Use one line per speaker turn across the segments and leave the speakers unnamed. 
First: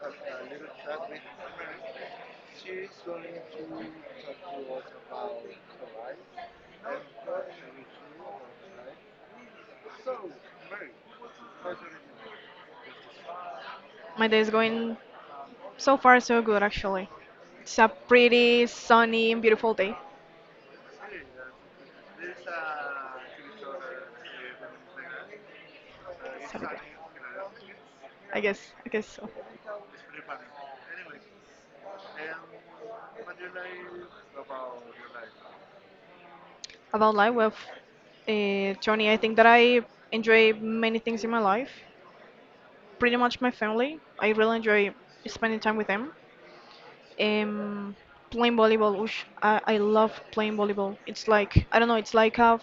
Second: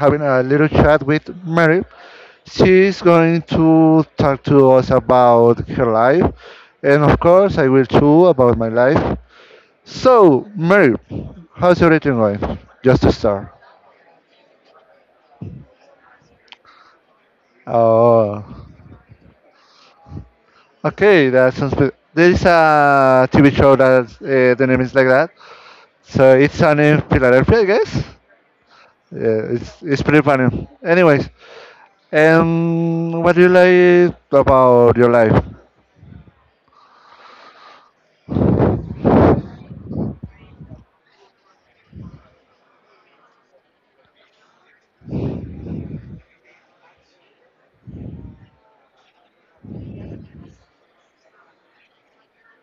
having a little chat with Mary. She's going to talk to us about her life, and of course, I will too about my life. So, Mary, how's everything going? Just to start.
My day is going so far so good actually. It's a
Oh,
pretty sunny and beautiful day.
okay. That sounds. Good. There is a TV show that the name is like that. So
So
it's
good.
on in Philadelphia, I guess.
I guess, I guess so.
Yeah, it's pretty funny. Anyways, and what do you like about your life?
About life, well, Tony, I think that I enjoy many things in my life. Pretty much my family. I really enjoy spending time with them. Um, playing volleyball, oosh, I love playing volleyball. It's like, I don't know, it's like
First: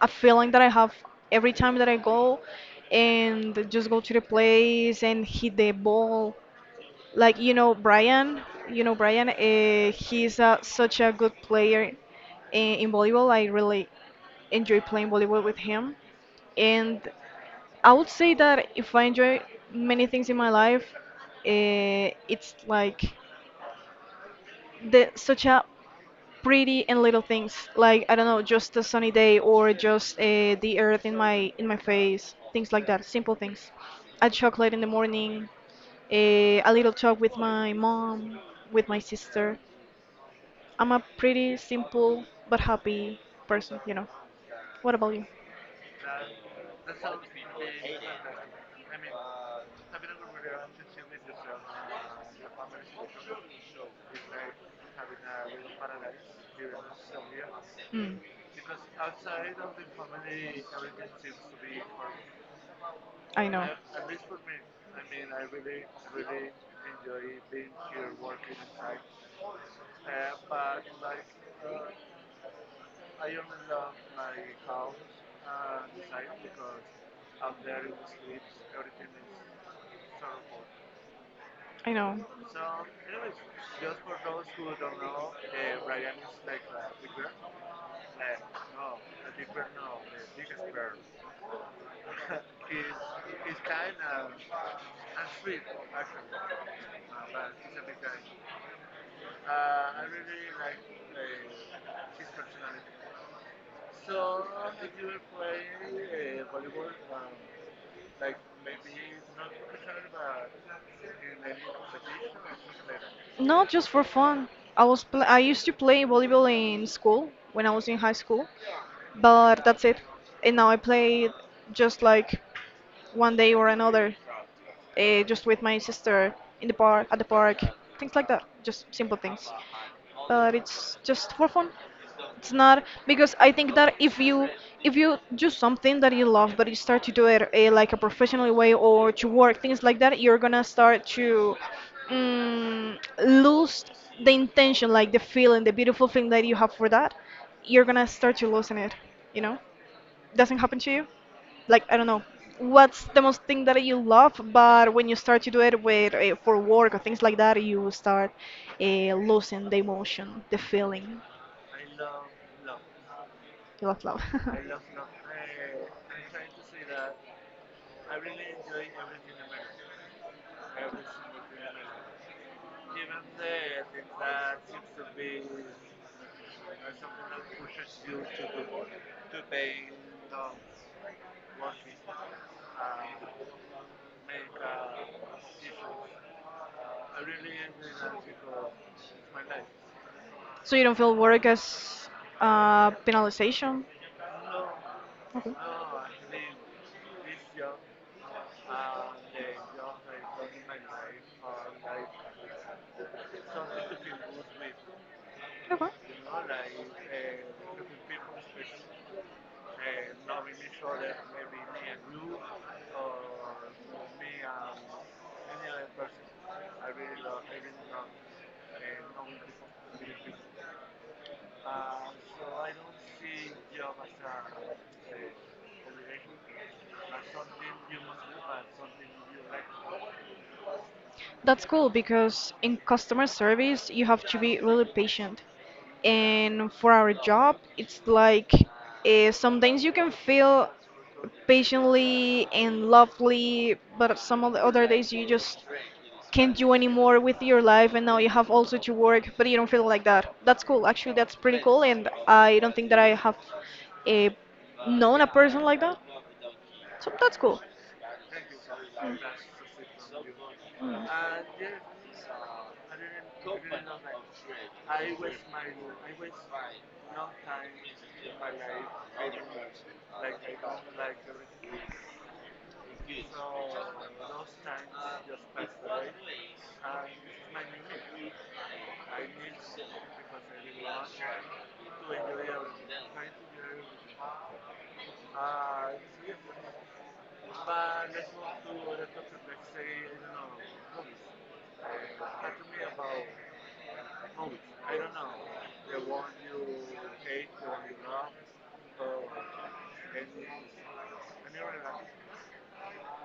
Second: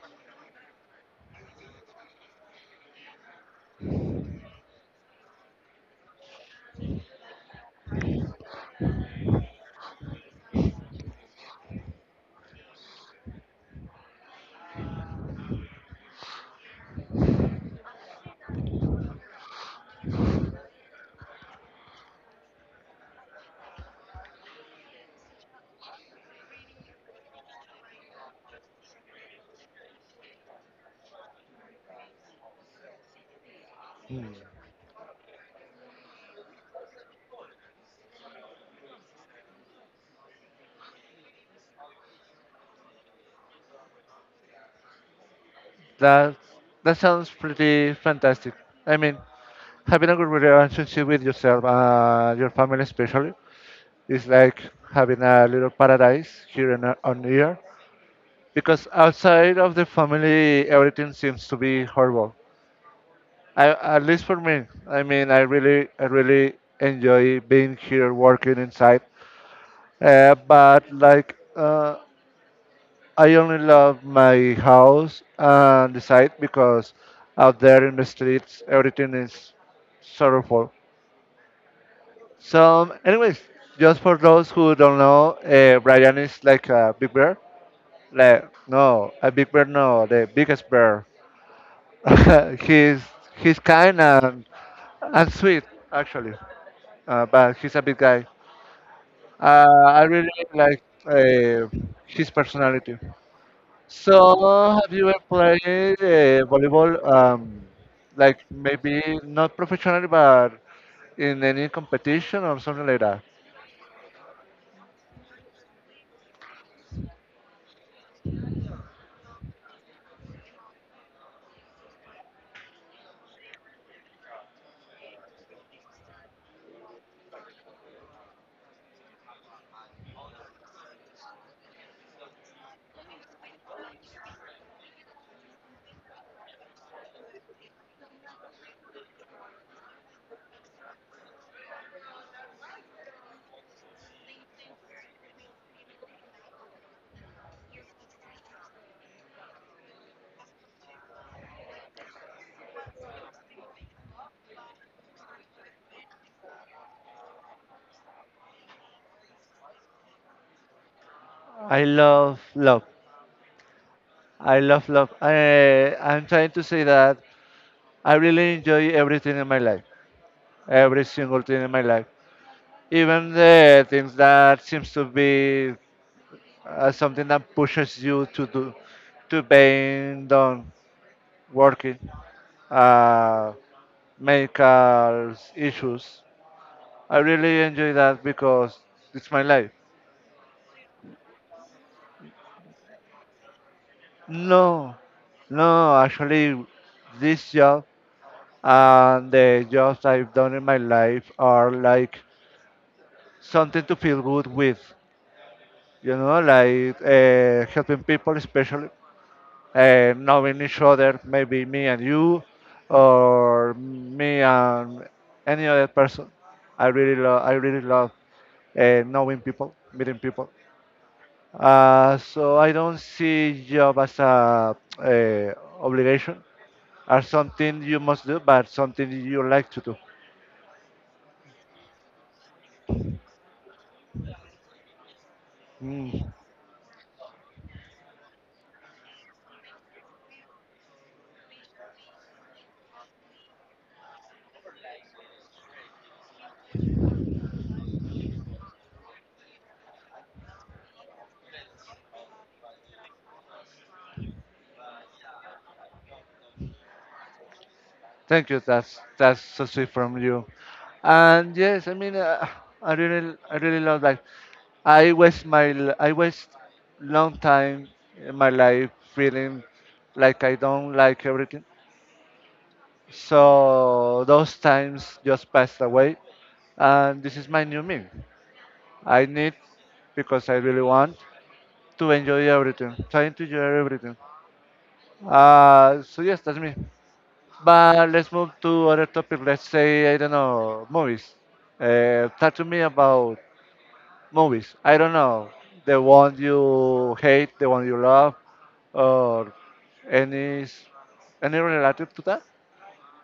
a feeling that I have every time that I go and just go to the place and hit the ball. Like you know Brian, he's such a good player in volleyball. I really enjoy playing volleyball with him. And I would say that if I enjoy many things in my life, it's like the such a pretty and little things. Like I don't know, just a sunny day or just the earth in my face, things like that. Simple things. A chocolate in the morning, a little talk with my mom, with my sister. I'm a pretty simple but happy person. What about you?
That that sounds pretty fantastic. I mean, having a good relationship with yourself and your family, especially, is like having a little paradise here in, on Earth.
Mm.
Because outside of the family, everything seems to be horrible.
I know.
I, at least for me. I mean, I really enjoy being here, working inside. But like, I only love my house and the site because out there in the streets everything is sorrowful.
I know.
So, anyways, just for those who don't know, Brian is like a big bear. Like no, a big bear, no, the biggest bear. He's kind and sweet actually, but he's a big guy. I really like his personality. So, have you ever played volleyball, like maybe not professionally, but in any competition or something like that?
Not just for fun. I used to play volleyball in school when I was in high school, but that's it. And now I play just like one day or another, just with my sister in the park, at the park, things like that. Just simple things. But it's just for fun. It's not because I think that if you do something that you love, but you start to do it like a professional way or to work things like that, you're gonna start to mm, lose the intention, like the feeling, the beautiful feeling that you have for that. You're gonna start to losing it. You know, doesn't happen to you like I don't know, what's the most thing that you love, but when you start to do it with for work or things like that, you start uh, losing the emotion, the feeling
I love love.
you love
I love love. I'm trying to say that I really enjoy everything in my life, every single thing in my life, even the things that seems to be something that pushes you to do, to being done, working, uh,
love.
medical issues. I really enjoy that because it's my life.
So you don't feel work as penalization?
No,
Okay.
no, actually, this job and the jobs I've done in my life are like something to feel good with,
Okay.
you know, like helping people, especially knowing each other, maybe me and you, or me and any other person. I really love knowing people, meeting people. So I don't see job as a obligation or something you must do, but something you like to do.
That's cool because in customer service you have to be really patient.
Mm,
And for our job, it's like sometimes you can feel patiently and lovely, but some of the other days you just can't do anymore with your life and now you have also to work, but you don't feel like that. That's cool. Actually, that's pretty cool and I don't think that I have uh known a person like that. So that's cool.
thank you. That's so sweet from you. And yes, I mean, I really love that. I waste long time in my life feeling like I don't like everything. So those times just passed away, and this is my new me. I need because I really want to enjoy everything, trying to enjoy everything. So yes, that's me. But let's move to other topic. Let's say I don't know movies. Talk to me about movies. I don't know the one you hate, the one you love, or any s- any relative to that.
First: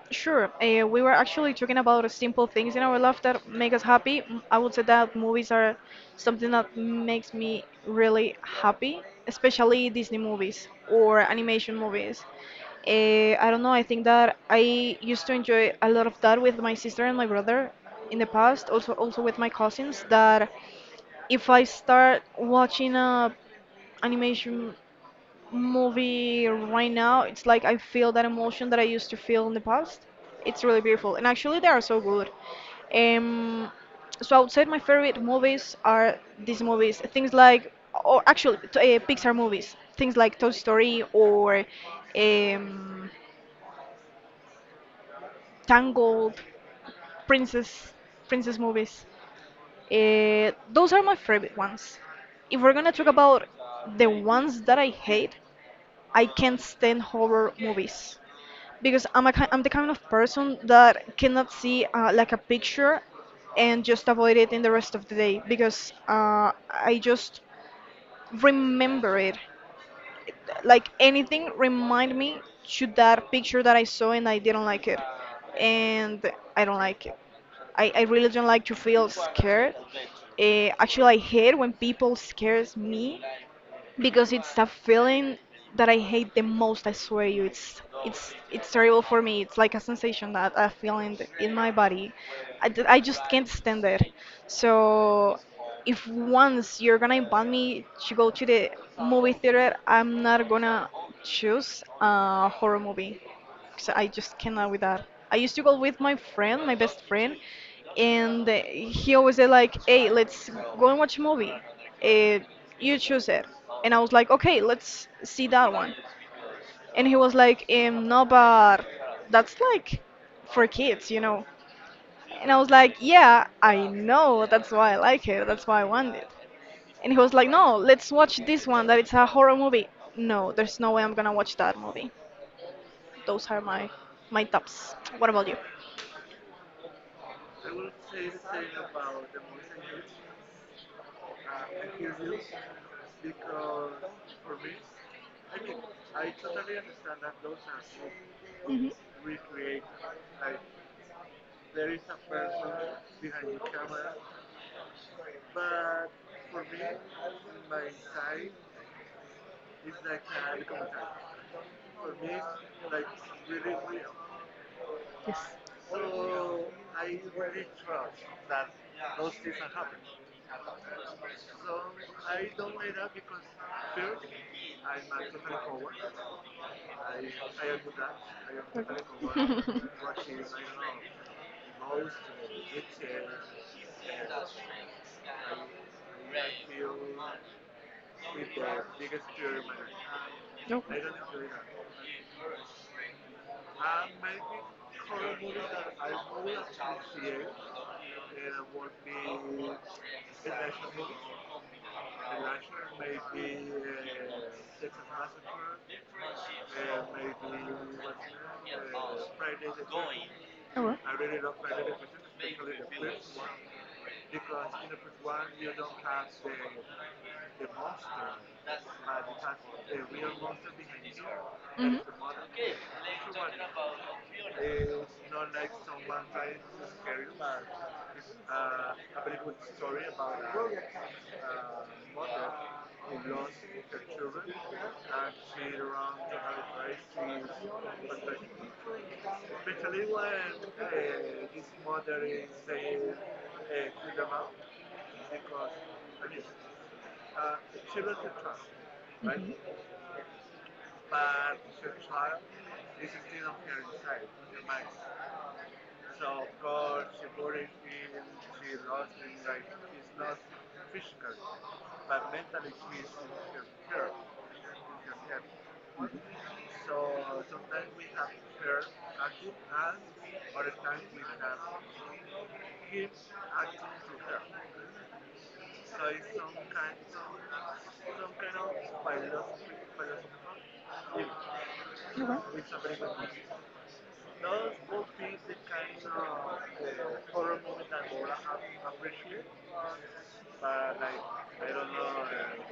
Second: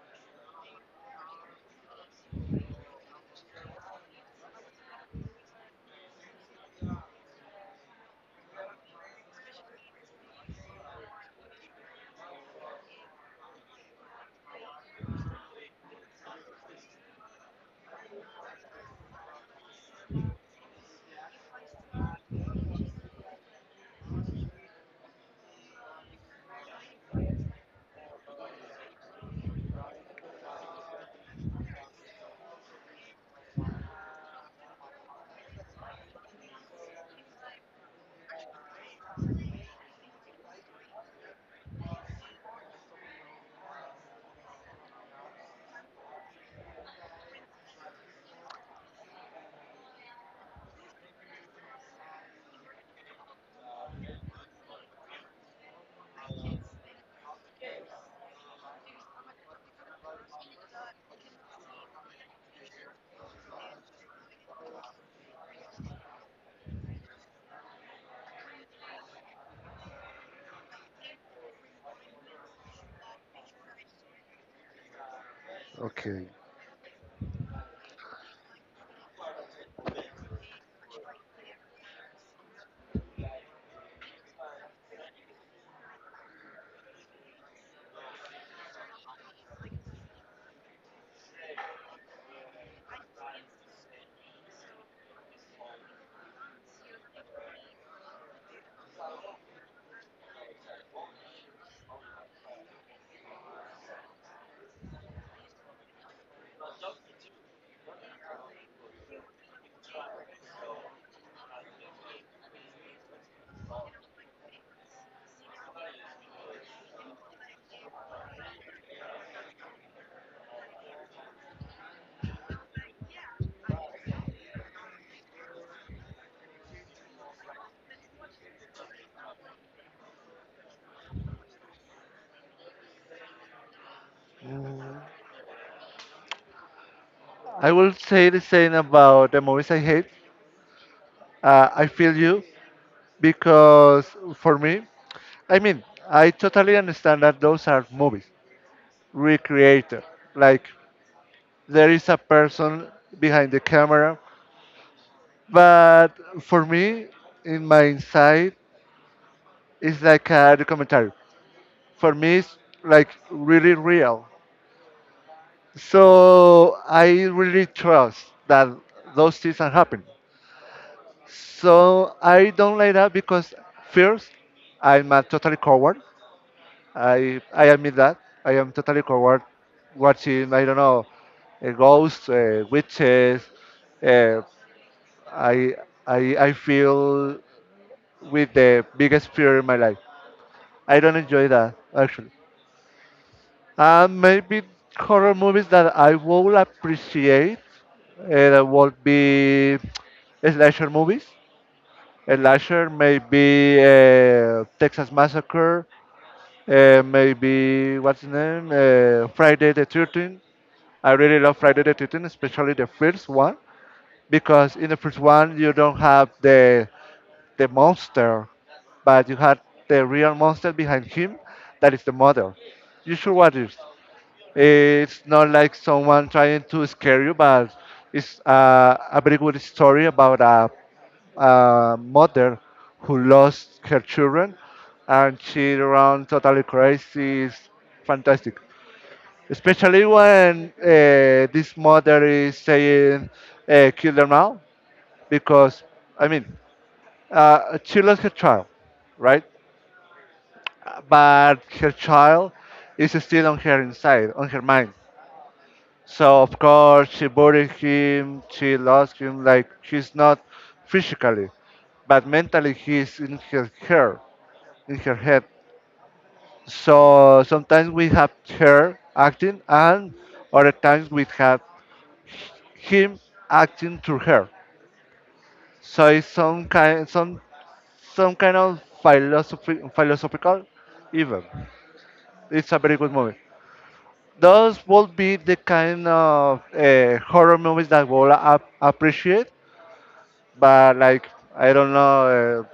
Sure. We were actually talking about simple things in our life that make us happy. I would say that movies are something that makes me really happy, especially Disney movies or animation movies. Uh, I don't know. I think that I used to enjoy a lot of that with my sister and my brother in the past. Also, with my cousins. That if I start watching a animation movie right now, it's like I feel that emotion that I used to feel in the past. It's really beautiful, and actually they are so good. Um, so I would say my favorite movies are these movies, things like, or actually Pixar movies, things like Toy Story or um, Tangled, Princess, Princess movies. Those are my favorite ones. If we're gonna talk about the ones that I hate, I can't stand horror movies. Because I'm the kind of person that cannot see like a picture and just avoid it in the rest of the day because I just remember it. Like anything remind me to that picture that I saw and I didn't like it, and
Okay.
I don't like it. I really don't like to feel scared. Actually, I hate when people scares me because it's a feeling that I hate the most. I swear you, it's terrible for me. It's like a sensation that I feeling in my body. I just can't stand it. So if once you're gonna invite me to go to the movie theater, I'm not gonna choose a horror movie. 'Cause I just cannot with that. I used to go with my friend, my best friend, and he always said like, "Hey, let's go and watch a movie. Uh, you choose it." And I was like, "Okay, let's see that one." And he was like, "No, but that's like for kids." And I was like, "Yeah, I know. That's why I like it. That's why I want it." And he was like, "No, let's watch this one. That it's a horror movie." No, there's no way I'm gonna watch that movie. Those are my tops. What about you?
I will say the same about the movies I hate. I feel you because for me I mean, I totally understand that those are movies,
Hmm.
recreated. Like there is a person behind the camera, but for me, in my inside, it's like a documentary. For me, it's like really real.
Yes.
So I really trust that those things are happening. So I don't like that because first, I'm a totally coward. I admit that I am totally coward watching I don't know ghosts, witches. Uh, I I I feel with the biggest fear in my life.
No.
I don't enjoy that actually. And maybe horror movies that I will appreciate that would be slasher movies. Slasher maybe Texas Massacre. Maybe what's his name? Friday the 13th.
Oh well.
I really love Friday the 13th, especially the first one, because in the first one you don't have the monster, but you had the real monster behind him, that
Hmm.
is the mother. You should watch it. It's not like someone trying to scare you, but it's a very good story about a mother who lost her children, and she ran totally crazy. It's fantastic especially when this mother is saying kill them now because I mean she lost her child right but her child is still on her inside on her mind so of course she buried him she lost him like he's not physically but mentally he's in her hair in her head so sometimes we have her acting and other times we have him acting through her. So it's some kind of philosophy, philosophical even. It's a very good movie. Those would be the kind of horror movies that will appreciate, but like I don't know,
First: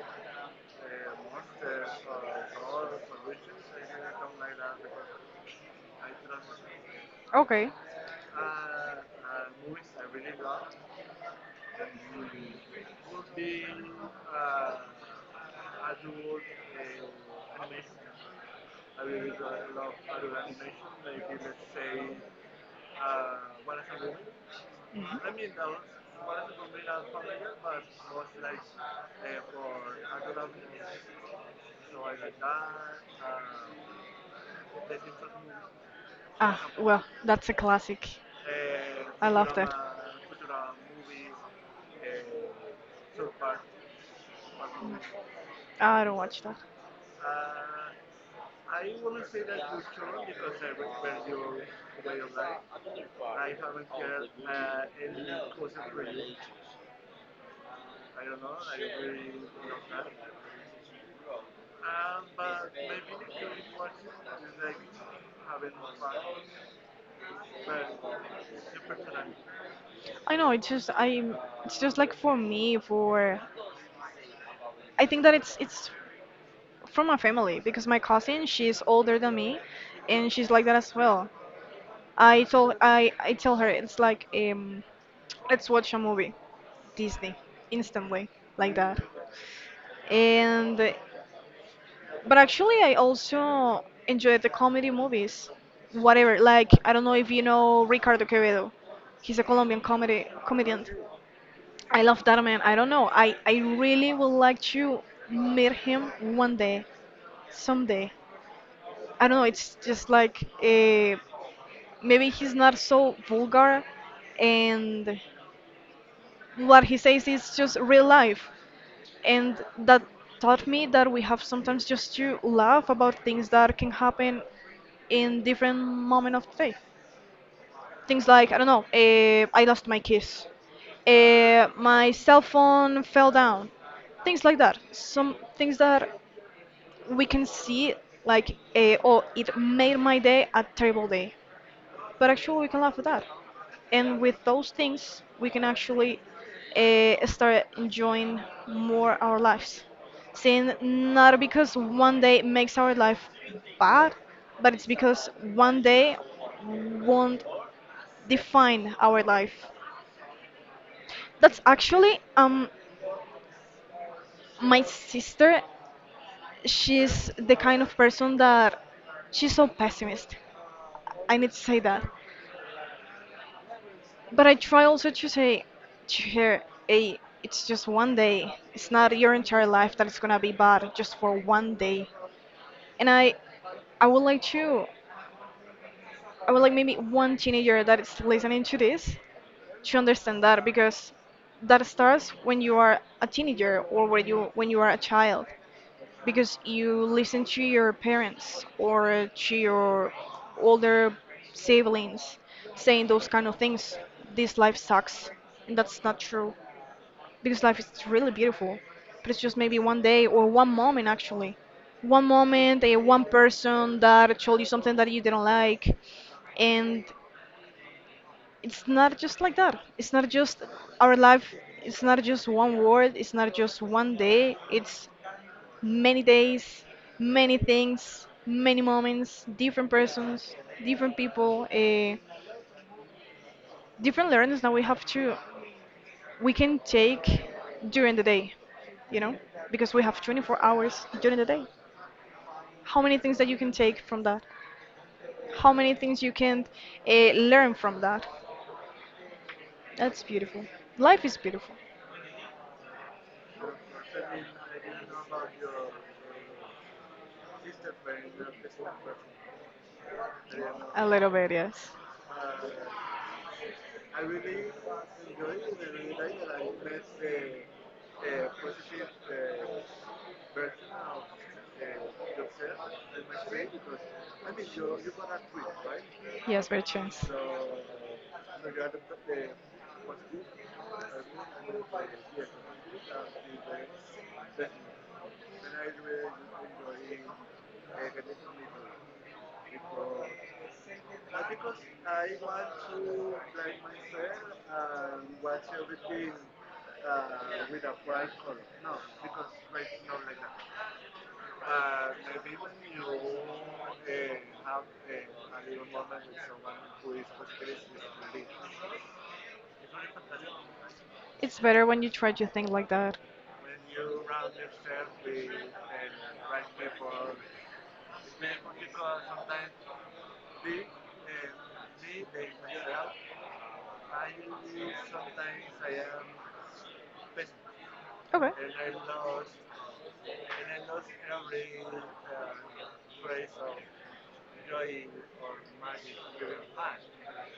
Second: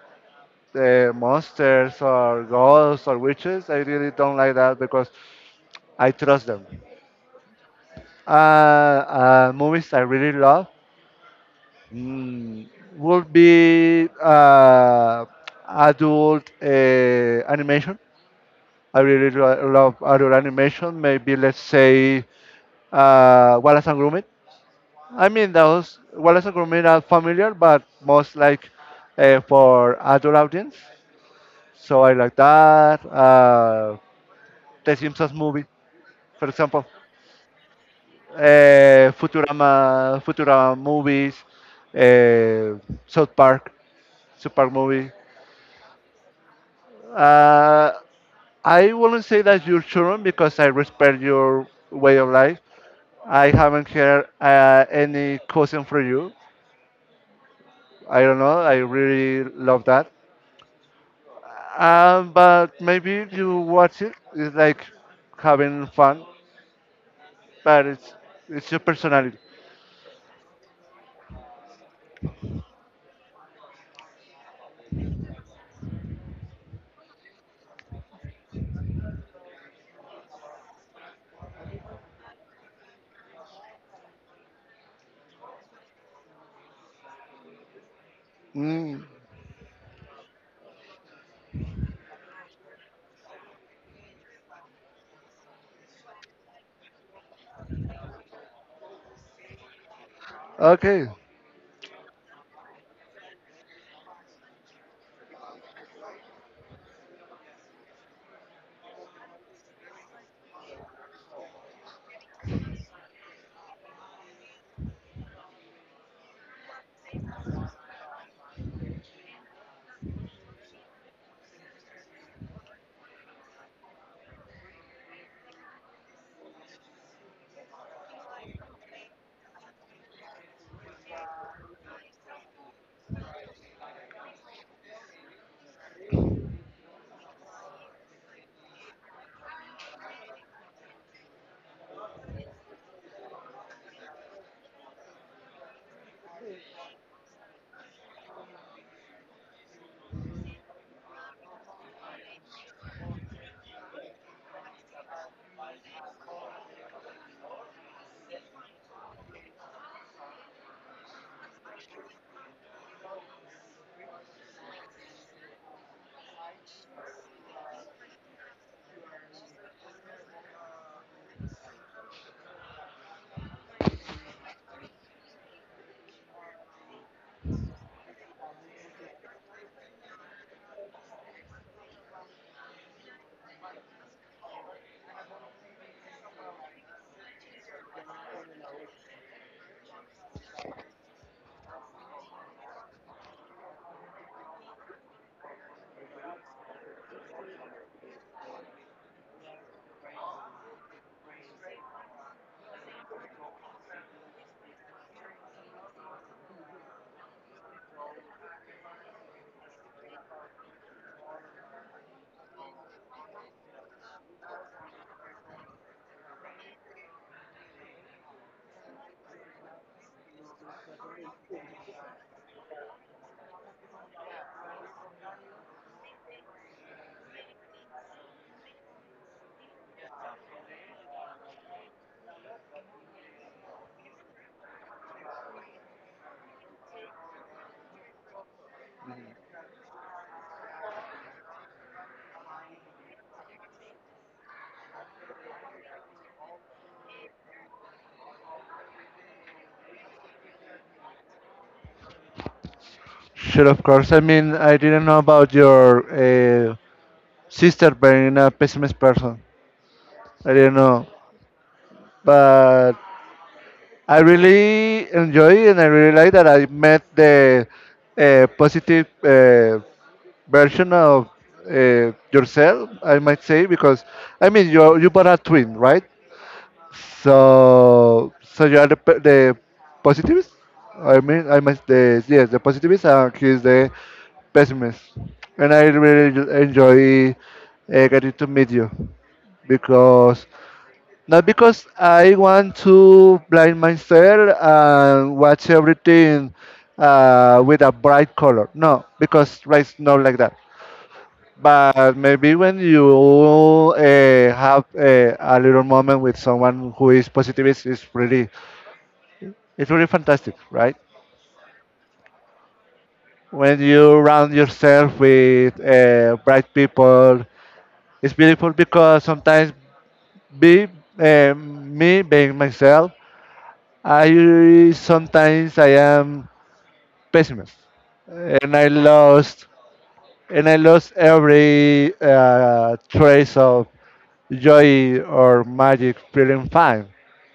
monsters or ghosts or witches. I really don't like that because I trust them.
Okay.
Uh, Movies I really love mm, would be adult animation. I really love other animation. Maybe let's say Wallace and Gromit.
Mhm.
I mean, those Wallace and Gromit are familiar, but most like for adult audience. So I like that. The Simpsons movie, for
Ah,
example,
well, that's a classic. I love that.
Futurama, Futurama movies, uh, South Park, South Park movie.
I don't watch that.
Uh, I wouldn't say that you're children because I respect your way of life, I haven't heard any question for you. I don't know. I really love that. But maybe you watch it. It's like having fun, but it's your personality.
I know it's just I'm. It's just like for me, for I think that it's from my family because my cousin she's older than me, and she's like that as well. I told I tell her it's like let's watch a movie, Disney, instantly like that,
Mm.
and but actually, I also enjoy the comedy movies. Whatever, like I don't know if you know Ricardo Quevedo. He's a Colombian comedy comedian.
Okay.
I love that man. I don't know. I really would like to meet him one day, someday. I don't know. It's just like maybe he's not so vulgar, and what he says is just real life, and that taught me that we have sometimes just to laugh about things that can happen in different moment of the day. Things like I don't know, I lost my keys, my cell phone fell down, things like that. Some things that we can see like oh it made my day a terrible day, but actually we can laugh at that, and with those things we can actually start enjoying more our lives. Saying not because one day makes our life bad, but it's because one day won't define our life. That's actually my sister. She's the kind of person that she's so pessimist. I need to say that. But I try also to say to her, hey, it's just one day. It's not your entire life that it's gonna be bad just for one day. And I would like to I would like maybe one teenager that is listening to this to understand that because that starts when you are a teenager or when you are a child because you listen to your parents or to your older siblings saying those kind of things. This life sucks, and that's not true because life is really beautiful, but it's just maybe one day or one moment actually. One moment, a one person that told you something that you didn't like, and it's not just like that. It's not just our life. It's not just one word. It's not just one day. It's many days, many things, many moments, different persons, different people, different learnings that we have to we can take during the day, you know, because we have 24 hours during the day. How many things that you can take from that? How many things you can learn from that? That's beautiful. Life is beautiful.
Sure, of course. I mean, I didn't know about your sister being a pessimist person. I didn't
A
know,
little bit, yes.
but I really enjoy and I really like that I met the positive version of yourself, I might say, because I mean you bought a twin, right?
Yes, by chance.
So so you are the positivist. I mean I must the yes the positivist and he's the pessimist, and I really enjoy getting to meet you because not because I want to blind myself and watch everything with a bright color. No, because life's not like that. But maybe when you have a little moment with someone who is positivist, it's really fantastic, right?
It's better when you try to think like that.
When you surround yourself with bright people, it's beautiful because sometimes be me being myself, I am pessimist,
Okay.
and I lost and I lost every trace of joy or magic feeling fine.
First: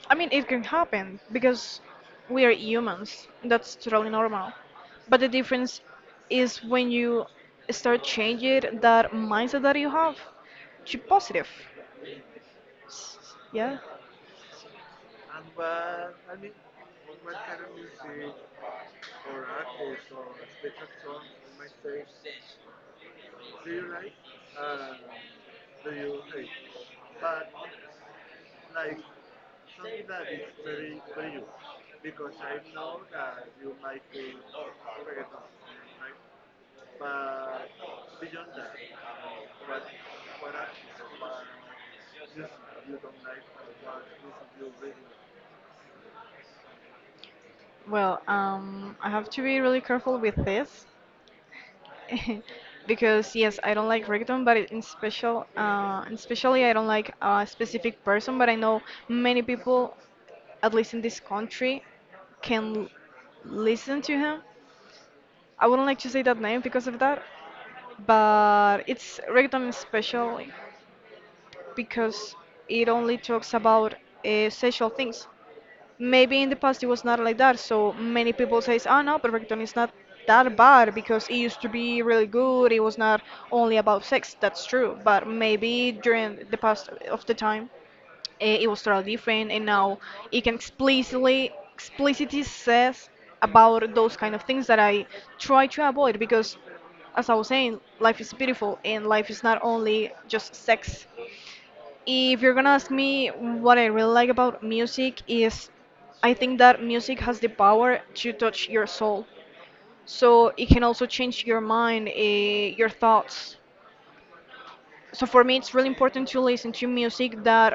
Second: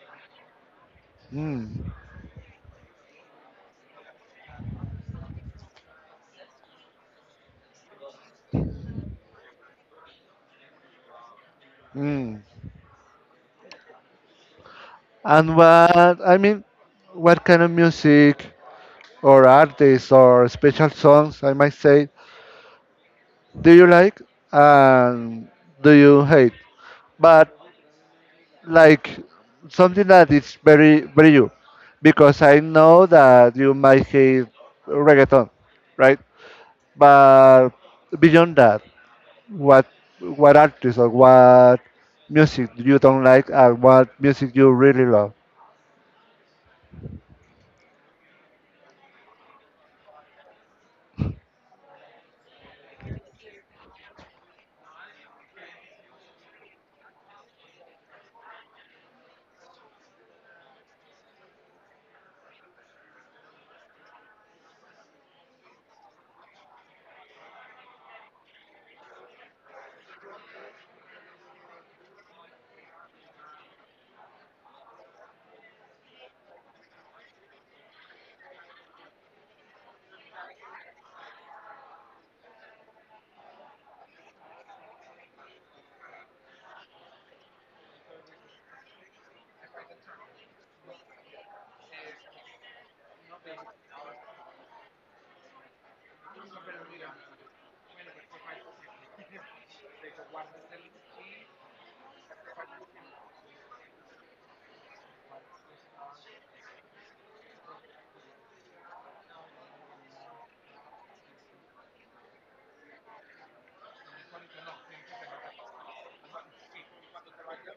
I mean, it can happen because
Mm,
we are humans. That's totally normal. But the difference is when you start changing that mindset that you have to positive.
mm.
Yeah.
And what I mean, what kind of music or artists or special songs I might say do you like and do you hate? But like something that is very very you, because I know that you might hate reggaeton, right? But beyond that, what what artists or what music you don't like and what music you really love?
Well, I have to be really careful with this because yes, I don't like reggaeton, but in special, and especially I don't like a specific person, but I know many people, at least in this country, can listen to him. I wouldn't like to say that name because of that, but it's reggaeton especially because it only talks about sexual things. Maybe in the past it was not like that. So many people says, "Oh no, Perfecton is not that bad because it used to be really good. It was not only about sex." That's true, but maybe during the past of the time, it was totally different, and now it can explicitly says about those kind of things that I try to avoid because as I was saying, life is beautiful and life is not only just sex. If you're gonna ask me what I really like about music is I think that music has the power to touch your soul. So it can also change your mind, your thoughts. So for me, it's really important to listen to music that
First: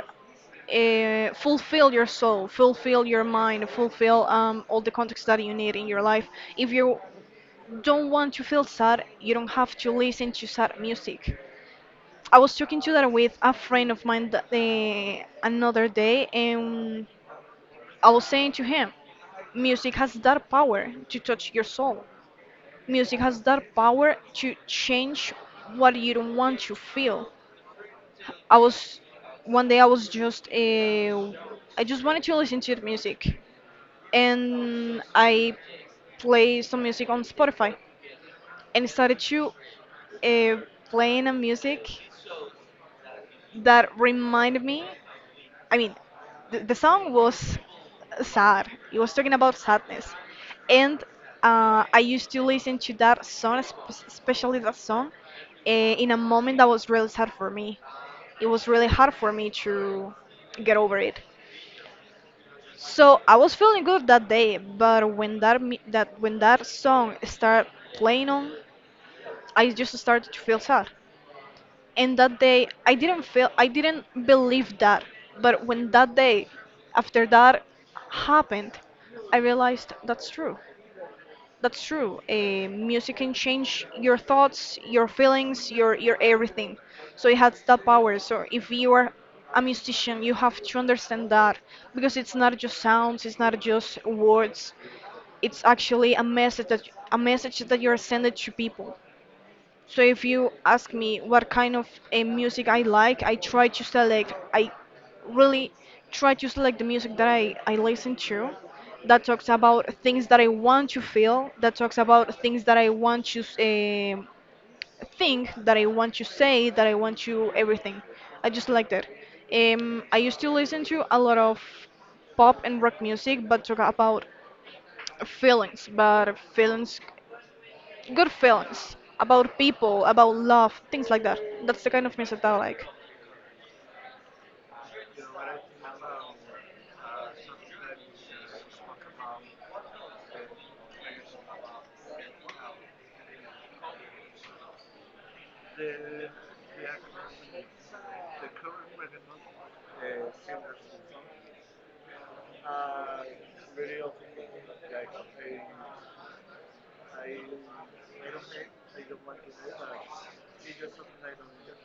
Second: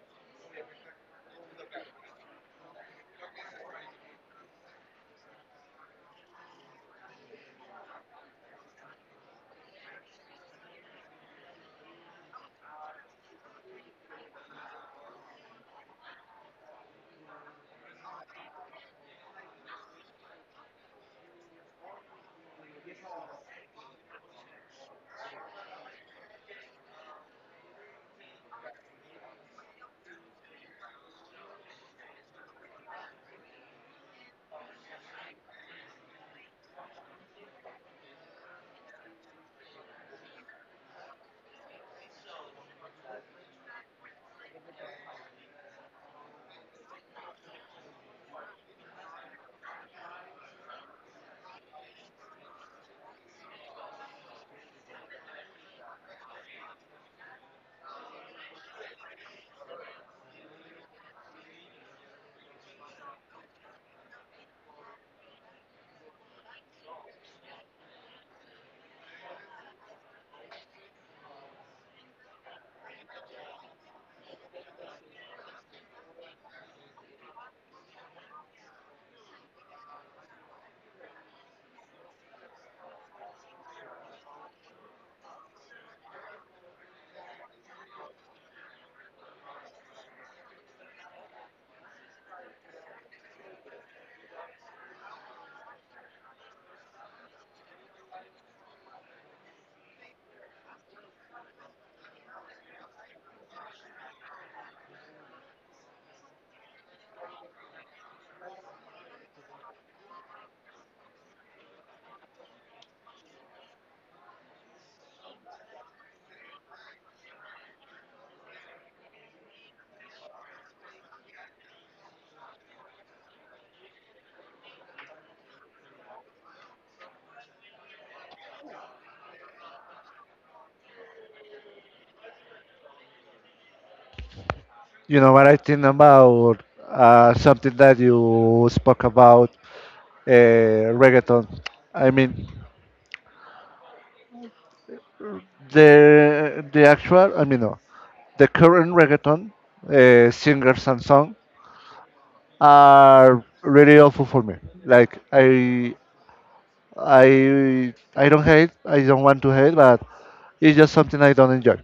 fulfill your soul, fulfill your mind, fulfill all the context that you need in your life. If you don't want to feel sad, you don't have to listen to sad music. I was talking to that with a friend of mine that, another day, and I was saying to him, music has that power to touch your soul. Music has that power to change what you don't want to feel. I was one day I was just I just wanted to listen to the music, and I played some music on Spotify, and started to uh, playing a music that reminded me I mean, the song was sad. It was talking about sadness, and I used to listen to that song, especially that song, in a moment that was really sad for me. It was really hard for me to get over it. So I was feeling good that day, but when that when that song started playing on, I just started to feel sad. And that day I didn't believe that. But when that day, after that, happened, I realized that's true. Music can change your thoughts, your feelings, your everything. So it has that power. So if you are a musician you have to understand that, because it's not just sounds, it's not just words. It's actually a message that you're sending to people. So if you ask me what kind of a music I like, I really try to select the music that I listen to, that talks about things that I want to feel, that talks about things that I want to think, that I want to say, that I want to everything. I just like that. I used to listen to a lot of pop and rock music, but talk about feelings, but feelings, good feelings about people, about love, things like that. That's the kind of music that I like.
You know what I think about something that you spoke about uh, reggaeton. I mean, the actual I mean no, the current reggaeton singers and song are really awful for me. Like I don't hate. I don't want to hate, but it's just something I don't enjoy.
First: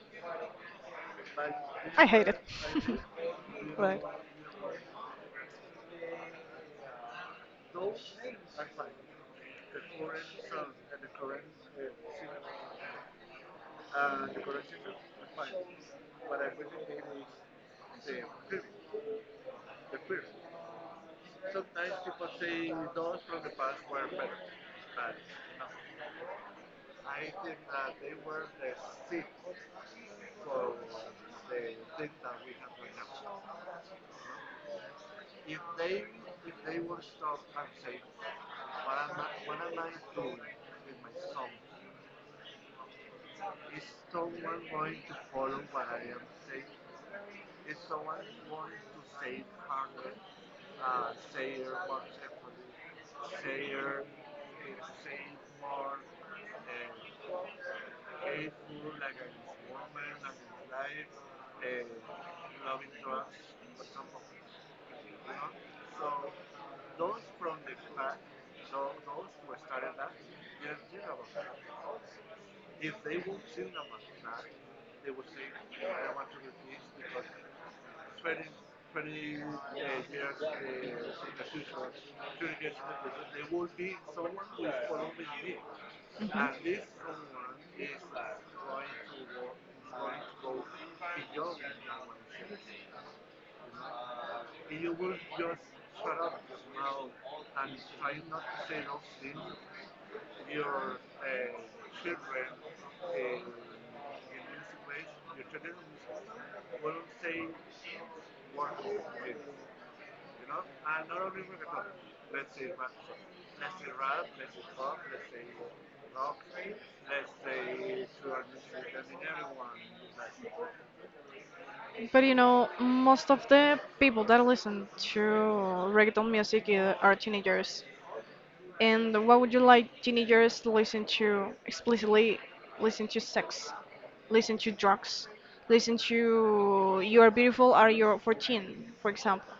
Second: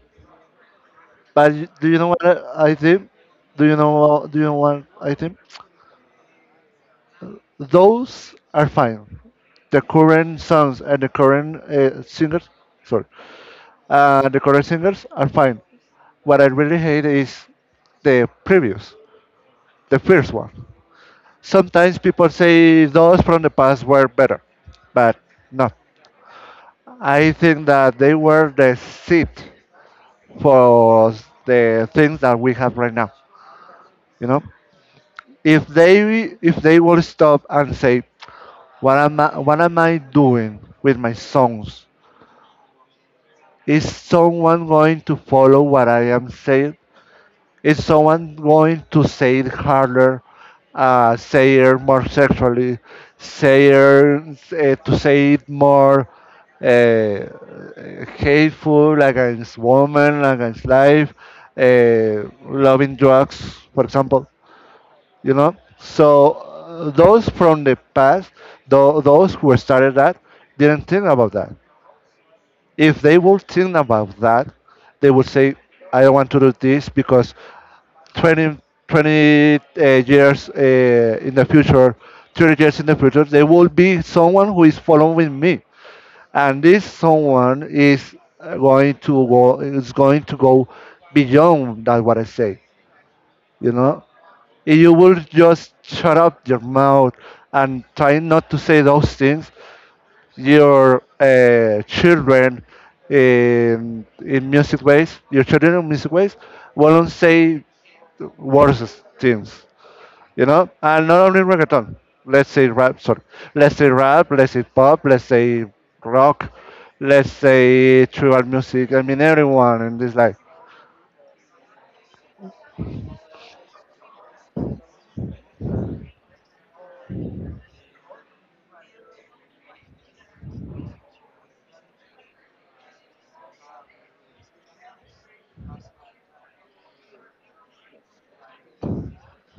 But do you
I
know what
hate it.
I think?
Right.
Do you know what I think? Those are fine. The current songs and the current singers, sorry, the current singers are fine. What I really hate is the previous, the first one. Sometimes people say those from the past were better, but no. I think that they were the seed for the things that we have right now. You know, if they will stop and say, what am I doing with my songs? Is someone going to follow what I am saying? Is someone going to say it harder, say it more sexually, say it more hateful against women, against life, loving drugs, for example? You know, so those from the past, those who started that, didn't think about that. If they would think about that, they would say, I don't want to do this because 20, 20 years in the future, 30 years in the future, there will be someone who is following me. And
Mhm.
this someone is is going to go beyond that what I say, you know? If you will just shut up your mouth and try not to say those things, your children in music ways, your children in music ways, won't say worse things, you know. And not only reggaeton. Let's say rap. Sorry. Let's say rap. Let's say pop. Let's say rock. Let's say tribal music. I mean, everyone in this life.
But you know, most of the people that listen to reggaeton music are teenagers. And what would you like teenagers to listen to explicitly? Listen to sex, listen to drugs, listen to You Are Beautiful, Are You 14, for example.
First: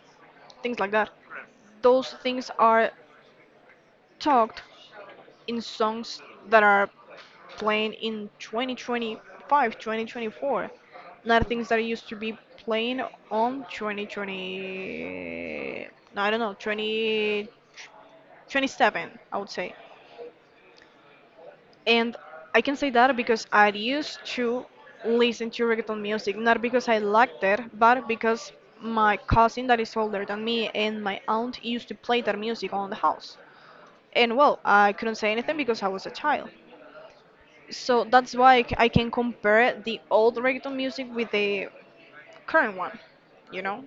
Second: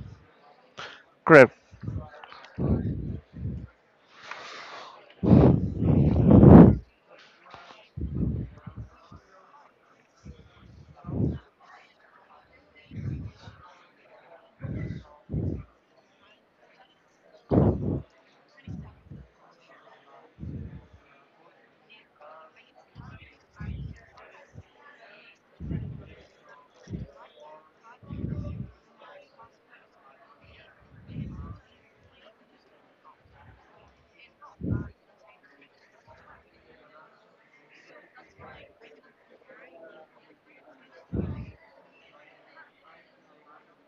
Things like that.
Correct.
Those things are talked in songs that are playing in 2025, 2024, not things that used to be playing on 2020. No, I don't know, 2027, I would say. And I can say that because I used to listen to reggaeton music, not because I liked it, but because my cousin that is older than me and my aunt used to play that music on the house. And well, I couldn't say anything because I was a child. So that's why I can compare the old reggaeton music with the current one, you know?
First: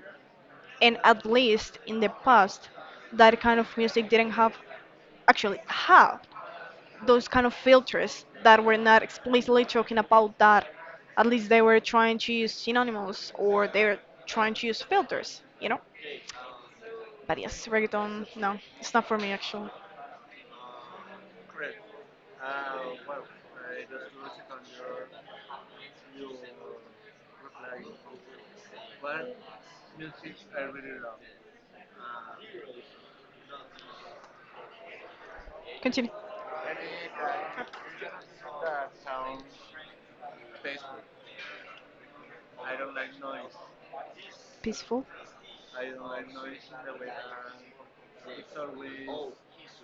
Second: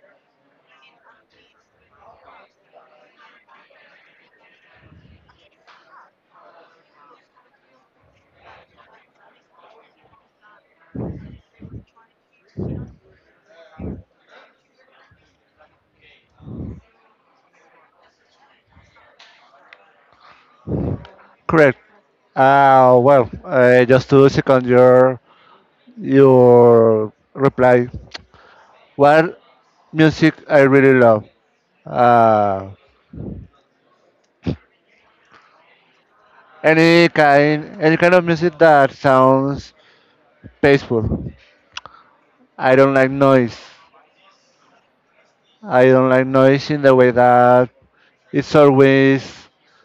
And at least in the past, that kind of music didn't have, actually, have those kind of filters, that were not explicitly talking about that. At least they were trying to use synonyms, or they're trying to use filters, you know? But yes, reggaeton, no, it's not for me actually.
Correct. Well, just to second your reply. What music I really love? Uh,
Continue.
any kind, any kind of music that sounds peaceful. I don't like noise.
Peaceful.
I don't like noise in the way that it's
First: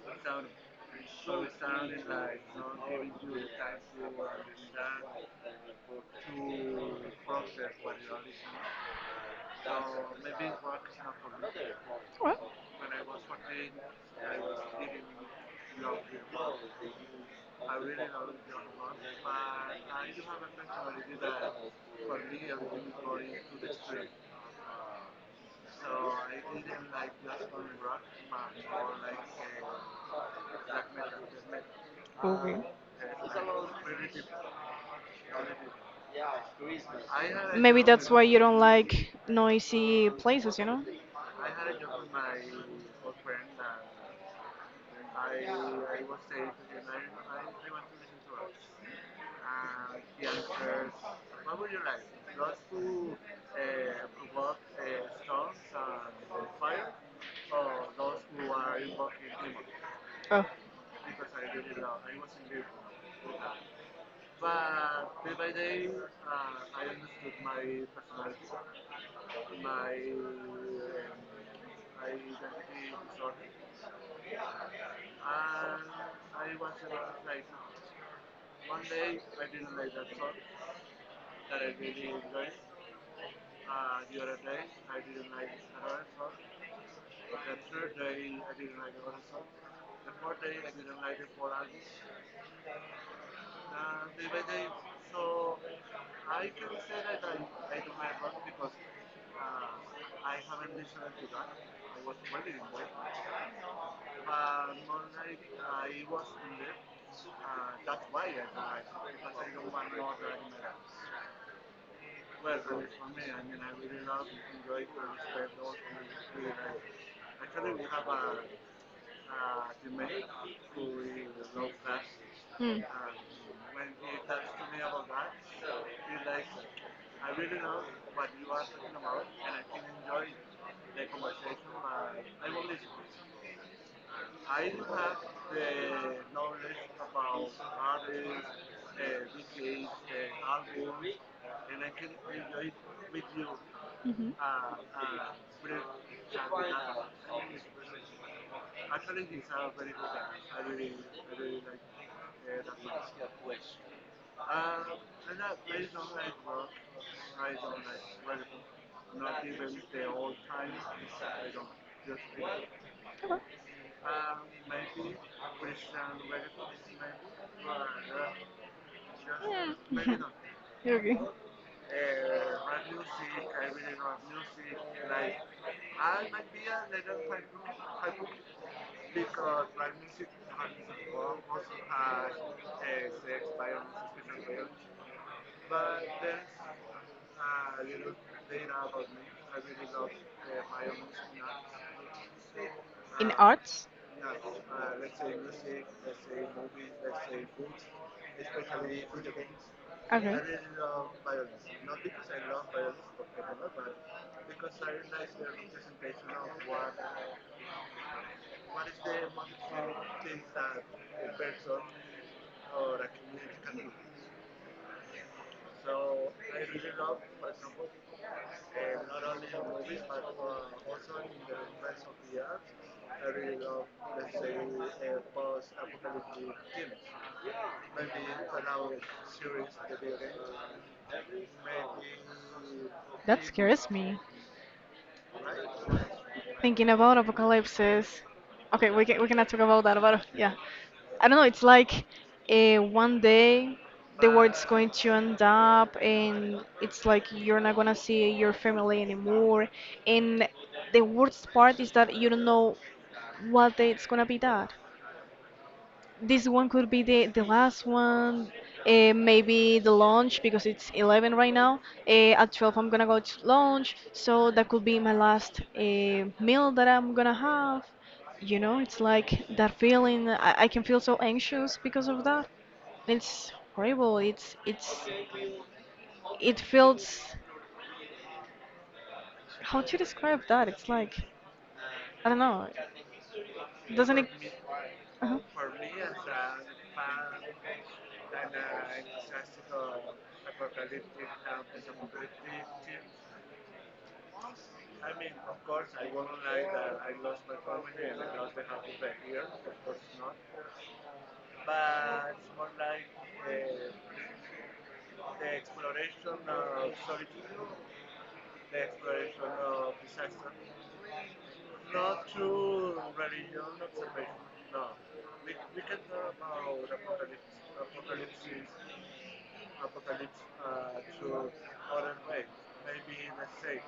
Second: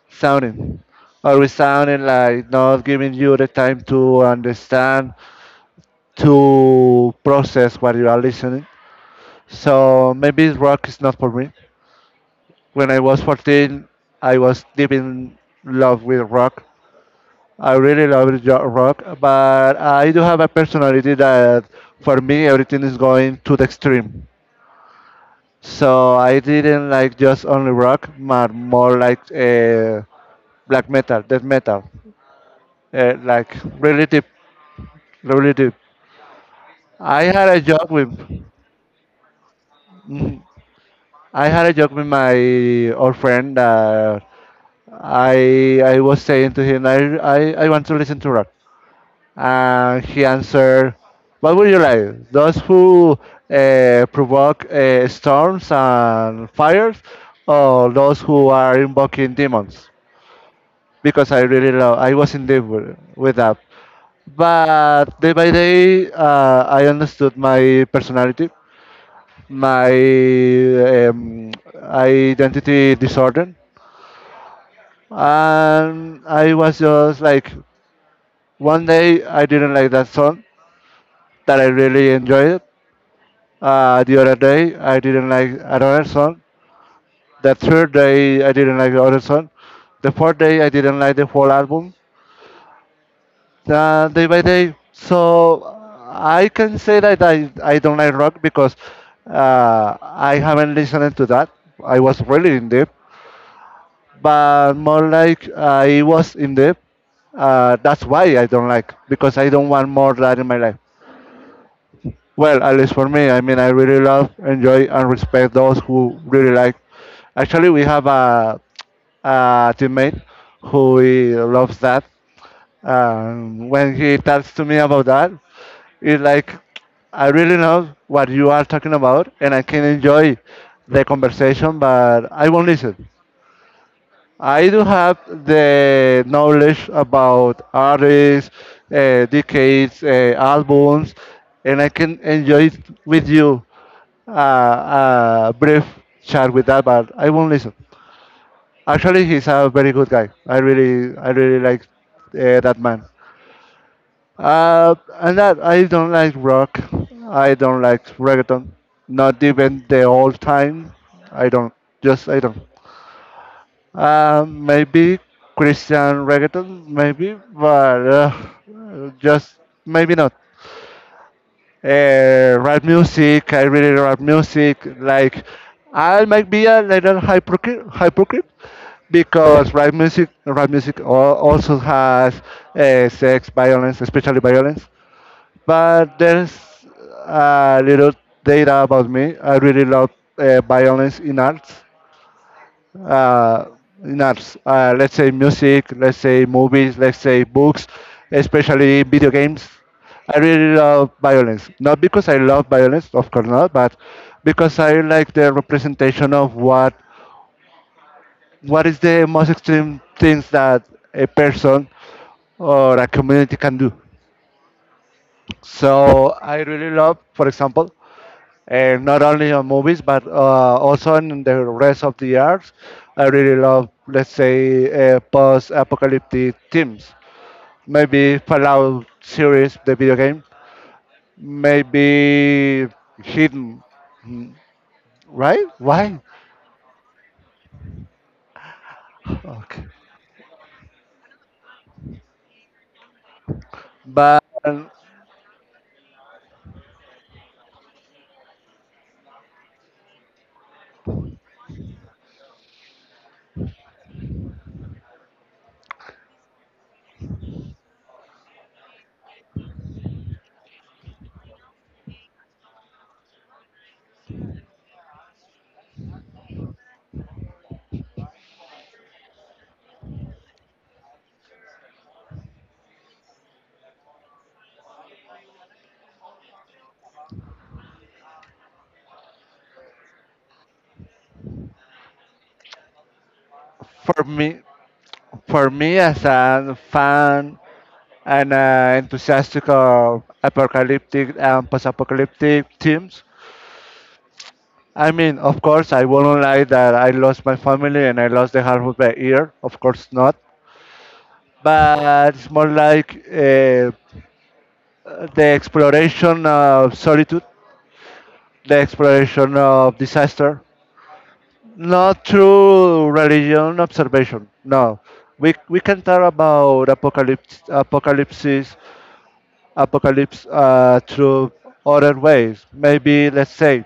sounding, always sounding like not giving you the time to understand, to process what you are listening. So maybe rock is not for me.
Well.
When I was 14, I was deep in love with rock. I really love rock, but I do have a personality that for me everything is going to the extreme. So I didn't like just only rock, but more like black metal, death metal,
Okay.
like really deep, really deep. I had a
Maybe
joke
that's
with,
why you don't like noisy
Mhm.
places, you know?
I had a joke with my old friend that I was saying to him I want to listen to rock. And he answered, what would you like? Those who provoke storms and fires, or those who are invoking demons?
Oh.
Because I really love, I was in deep with that. But day by day, I understood my personality, my um, identity disorder, and I was just like, one day I didn't like that song that I really enjoyed it. The other day, I didn't like another song. The third day, I didn't like another song. The fourth day, I didn't like the whole album. Day by day. So I can say that I don't like rock because I haven't listened to that. I was really in deep, but more like I was in deep. That's why I don't like because I don't want more that in my life. Well, at least for me, I mean, I really love, enjoy, and respect those who really like. Actually, we have a teammate who he loves that.
Hmm.
And when he talks to me about that, it's like, I really love what you are talking about, and I can enjoy the conversation, but I won't listen. I do have the knowledge about artists, decades, albums, and I can enjoy it with you,
Mhm.
a brief chat with that, but I won't listen. Actually, he's a very good guy. I really like that man. Uh, and that I don't like rock. I don't like reggaeton. Not even the old time. I don't. Just I don't. Maybe Christian reggaeton, maybe, but just
Okay.
maybe
Hmm.
not.
Okay.
Rap music, I really rap music. Like, I might be a little hypocrite, hypocrite because rap music also has sex, violence, especially violence. But there's a little data about me. I really love violence in arts,
In
uh,
arts?
not let's say music, let's say movies, let's say books, especially video games.
Okay.
I really love violence. Not because I love violence, of course not, but because I like the representation of what is the most extreme things that a person or a community can do. So I really love, for example, and not only on movies but also in the rest of the arts. I really love, let's say, post-apocalyptic themes. Maybe Fallout series, the video game. Maybe
That
Hidden.
scares me.
Mm, right? Why?
Thinking about apocalypses. Okay, we can we cannot talk about
Okay.
that. About yeah, I don't know. It's like one day the
But
world's going
um,
to end up, and it's like you're not gonna see your family anymore. And the worst part is that you don't know what day it's gonna be that. This one could be the last one, maybe the lunch because it's 11 right now. At 12, I'm gonna go to lunch, so that could be my last meal that I'm gonna have. You know, it's like that feeling. I can feel so anxious because of that. It's horrible. It's it feels. How to describe that? It's like I don't know. Doesn't
for
it?
me, for me as a
uh
fan and, enthusiastic of apocalyptic and post-apocalyptic themes, I mean, of course, I won't lie that I lost my family and I lost the half of my ear. Of course not. But it's more like the exploration of solitude, the exploration of disaster. Not through religion observation. No, we can talk about apocalypse, apocalypses, apocalypse through other ways. Maybe let's say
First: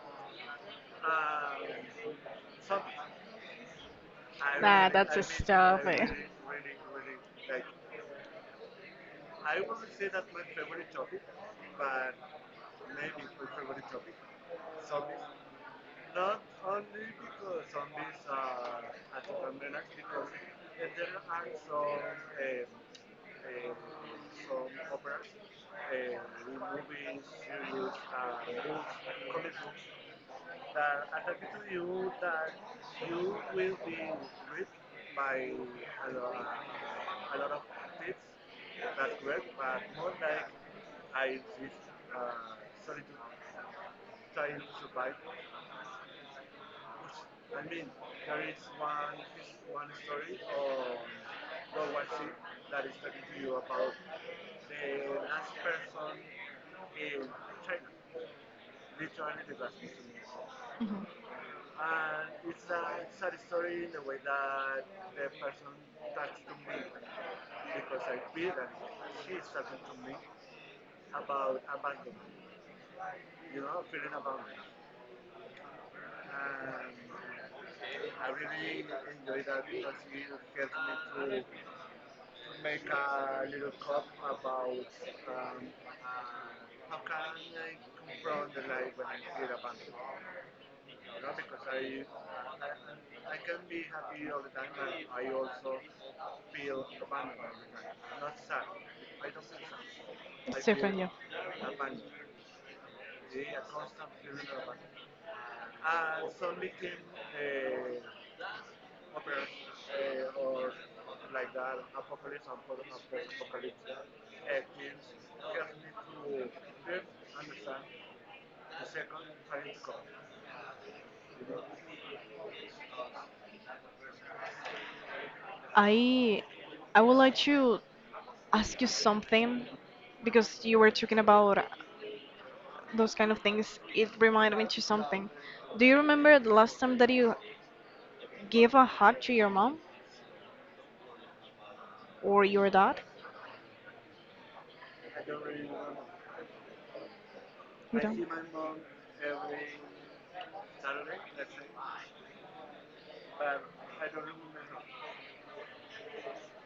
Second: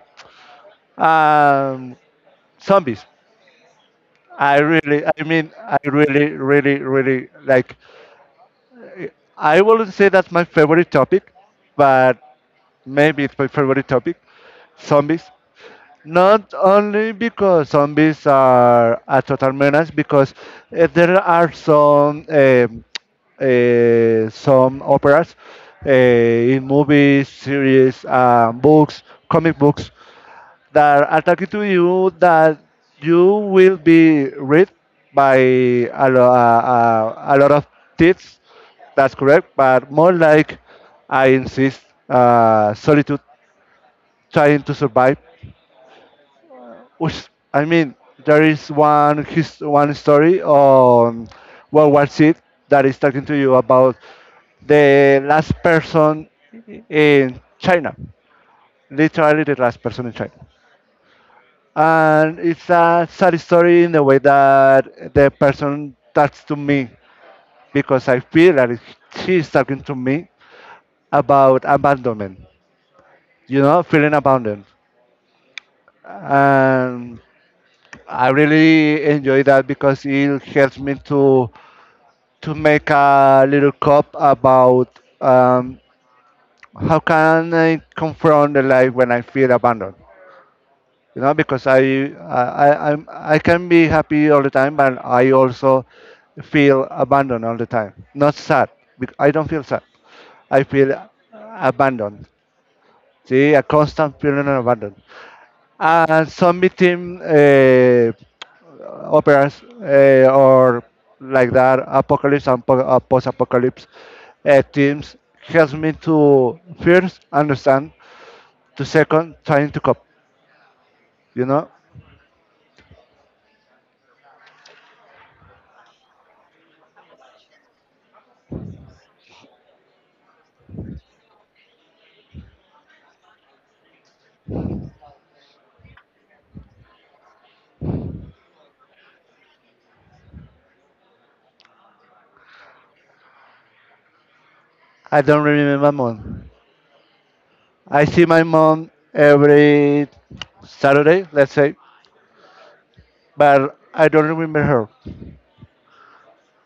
um, zombies. I
Nah,
really,
that's
I
a
mean, I
stop.
really, really, really like. I wouldn't say that's my favorite topic, but maybe it's my favorite topic. Zombies. Not only because zombies are a total menace, because there are some operas in movies, series, books, comic books that are talking to you that you will be read by a lot of tips. That's correct, but more like I insist, solitude, trying to survive. Which, I mean, there is one story on World War Z that is talking to you about the last person in China, literally the last person in China.
Mhm.
And it's a sad story in the way that the person talks to me because I feel that she's talking to me about abandonment, you know, feeling abandoned. And I really enjoy that because it helps me to make a little cup about how can I confront the life when I feel abandoned.
you
You know, because I can be happy all the time but I also feel abandoned all the time, not sad, I don't feel sad, I
It's
feel
Stefan, yeah.
abandoned. See a constant feeling of abandoned. And some victim operas, or like that apocalypse and post-apocalypse teams helps me to first understand, to second trying to cope, you know.
I I would like to ask you something because you were talking about those kind of things. It reminded me to something. Do you remember the last time that you gave a hug to your mom or your dad?
I don't remember more.
You
I
don't?
see my mom every Saturday, let's say, but I don't remember her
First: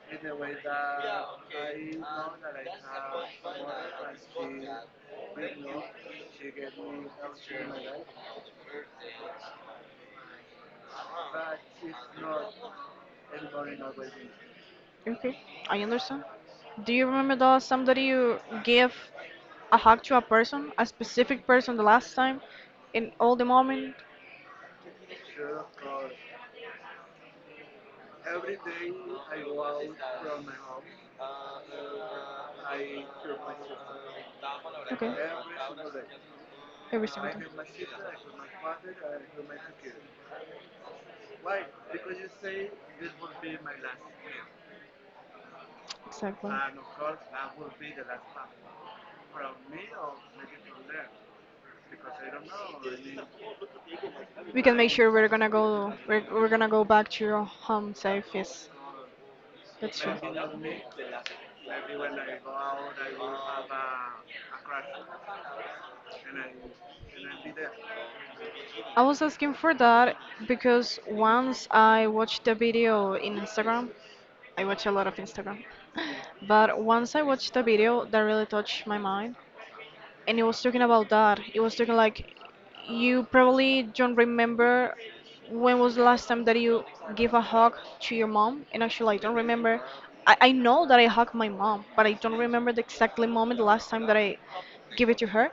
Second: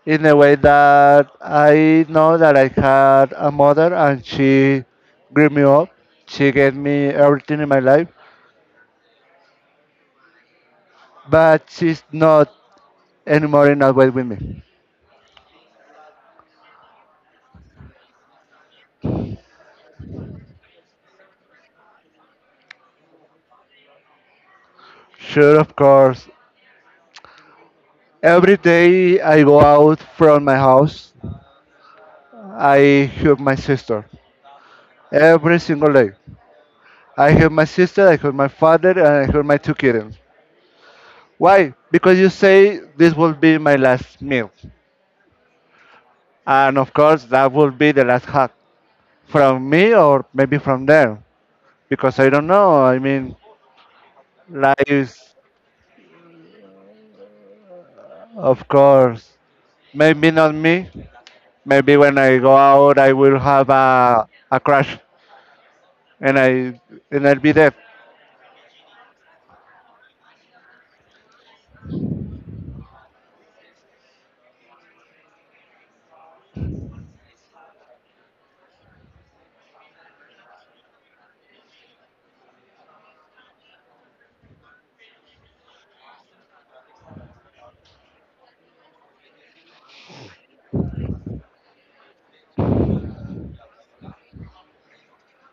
in a way that I know that I had a mother and she grew me up. She gave me everything in my life, but she's not anymore in a way with me.
Okay, I understand. Do you remember that somebody you gave a hug to a person, a specific person, the last time, in all the moment?
Sure, of course. Every day I go out from my house, I hug my sister.
Okay,
Every single day.
every
I
single time.
hug my sister, I hug my father, and I hug my two kittens. Why? Because you say this will be my last meal.
Exactly.
And of course, that will be the last hug from me or maybe from them. Because I don't know. I mean,
We can make sure we're
lives,
gonna go. We're gonna go back to your home safe.
of
Yes,
course.
that's true.
Maybe not me. Maybe when I go out, I will have a crash and, I, and I'll be dead.
I was asking for that because once I watched a video in Instagram, I watch a lot of Instagram, but once I watched a video that really touched my mind, and it was talking about that. It was talking like, you probably don't remember when was the last time that you give a hug to your mom, and actually I don't remember. I know that I hugged my mom, but I don't remember the exactly moment the last time that I gave it to her.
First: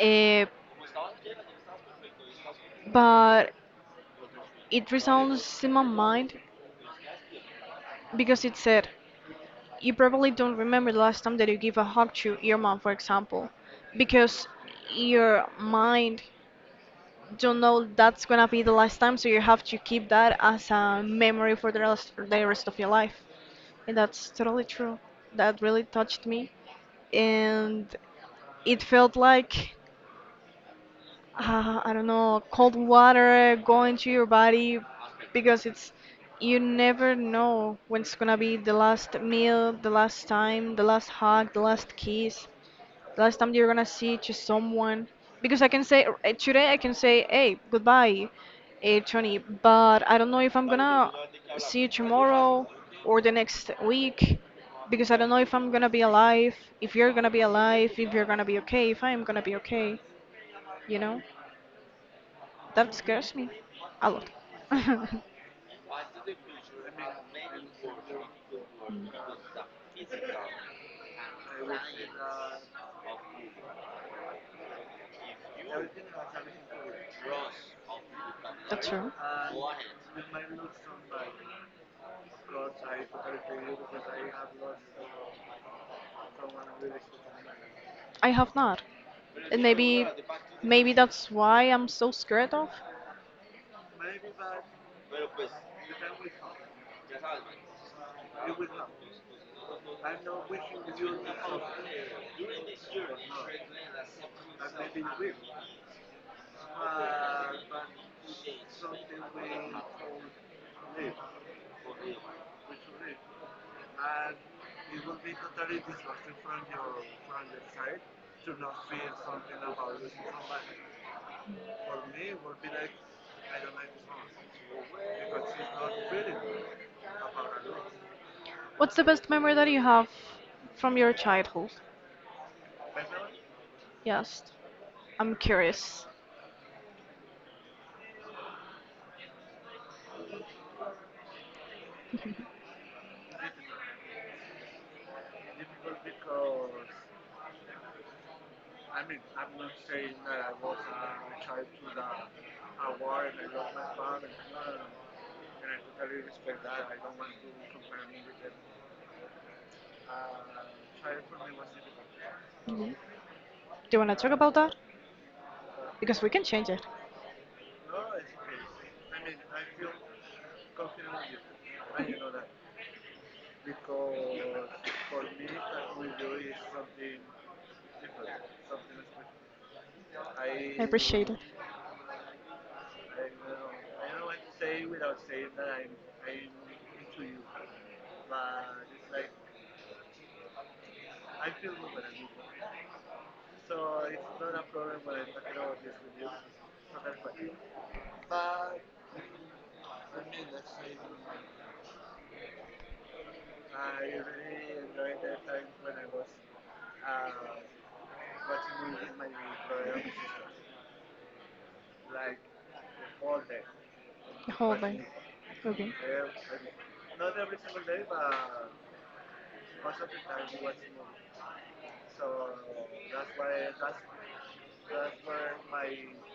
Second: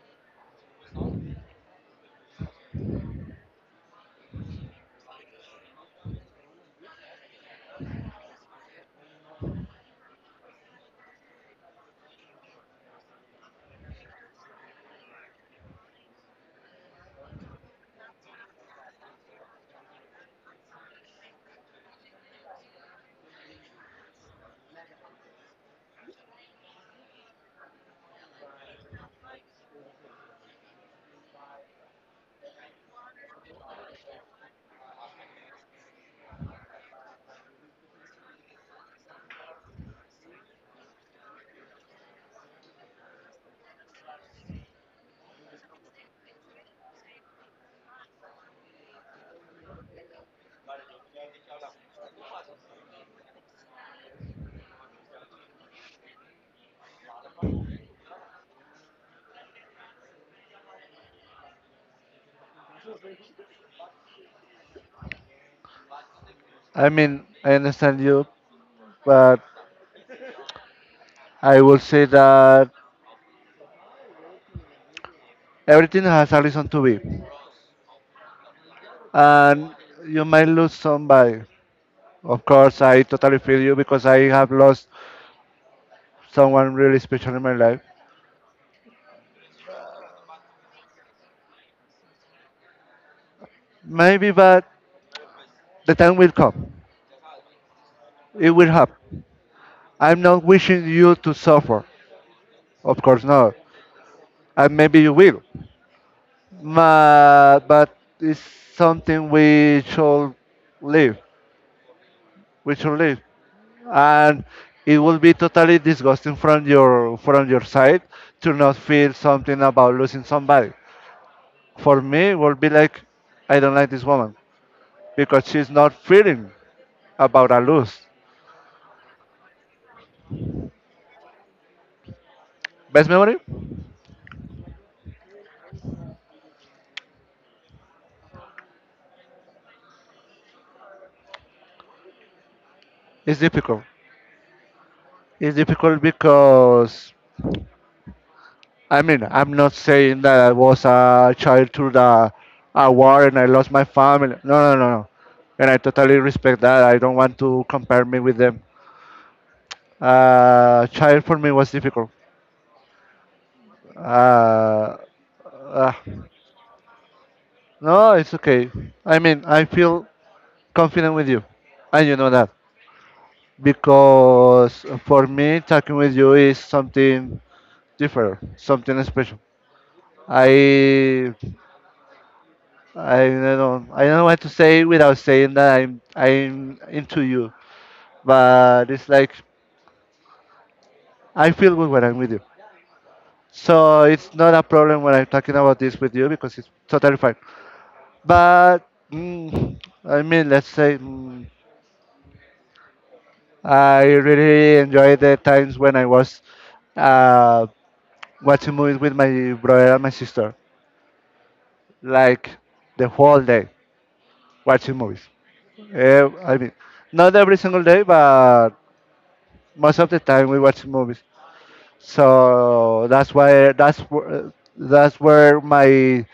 Uh, but It resounds in my mind because it said, you probably don't remember the last time that you gave a hug to your mom, for example, because your mind don't know that's gonna be the last time, so you have to keep that as a memory for the rest of your life. And that's totally true. That really touched me. And it felt like I don't know, cold water going to your body, because it's you never know when it's gonna be the last meal, the last time, the last hug, the last kiss, the last time you're gonna see to someone. Because I can say today I can say, hey, goodbye, Tony, but I don't know if I'm gonna see you tomorrow or the next week, because I don't know if I'm gonna be alive, if you're gonna be alive, if you're gonna be okay, if I'm gonna be okay, you know? That scares me a lot.
I mean, I understand you,
Mm,
but I will say that everything has a reason to be.
that's true.
And you might lose somebody. Of course, I totally feel you because I have lost someone really special in my life.
I have not. And maybe maybe that's why I'm so scared of.
Maybe, but the time will come. It will happen. I'm not wishing you to suffer. Of course not. And maybe you will. Ma, but it's something we should live. We should live. And it will be totally disgusting from your side to not feel something about losing somebody. For me, it will be like, I don't like this woman because she's not feeling about a lose.
What's the best memory that you have from your childhood?
Best memory
Yes. I'm curious.
is difficult. It's difficult because I mean I'm not saying that I was a child through the a war and I lost my family. No, no, no, no. And I totally respect that. I don't want to compare me with them. Child for me was difficult.
Mhm. Do you want to talk about that?
Uh, uh,
Because we can change it.
no, it's okay. I mean I feel confident with you, and you know that because for me talking with you is something different, something special.
I appreciate
I
it.
I don't know I don't know what to say without saying that I'm into you, but it's like I feel good when I'm with you. So it's not a problem when I'm talking about this with you because it's totally fine. But mm, I mean, let's say mm, I really enjoy the times when I was uh, watching movies with my brother and my sister, like the whole day
The whole
watching
thing.
movies.
Okay.
Eh, I mean, not every single day, but most of the time we watch movies. So that's why that's where my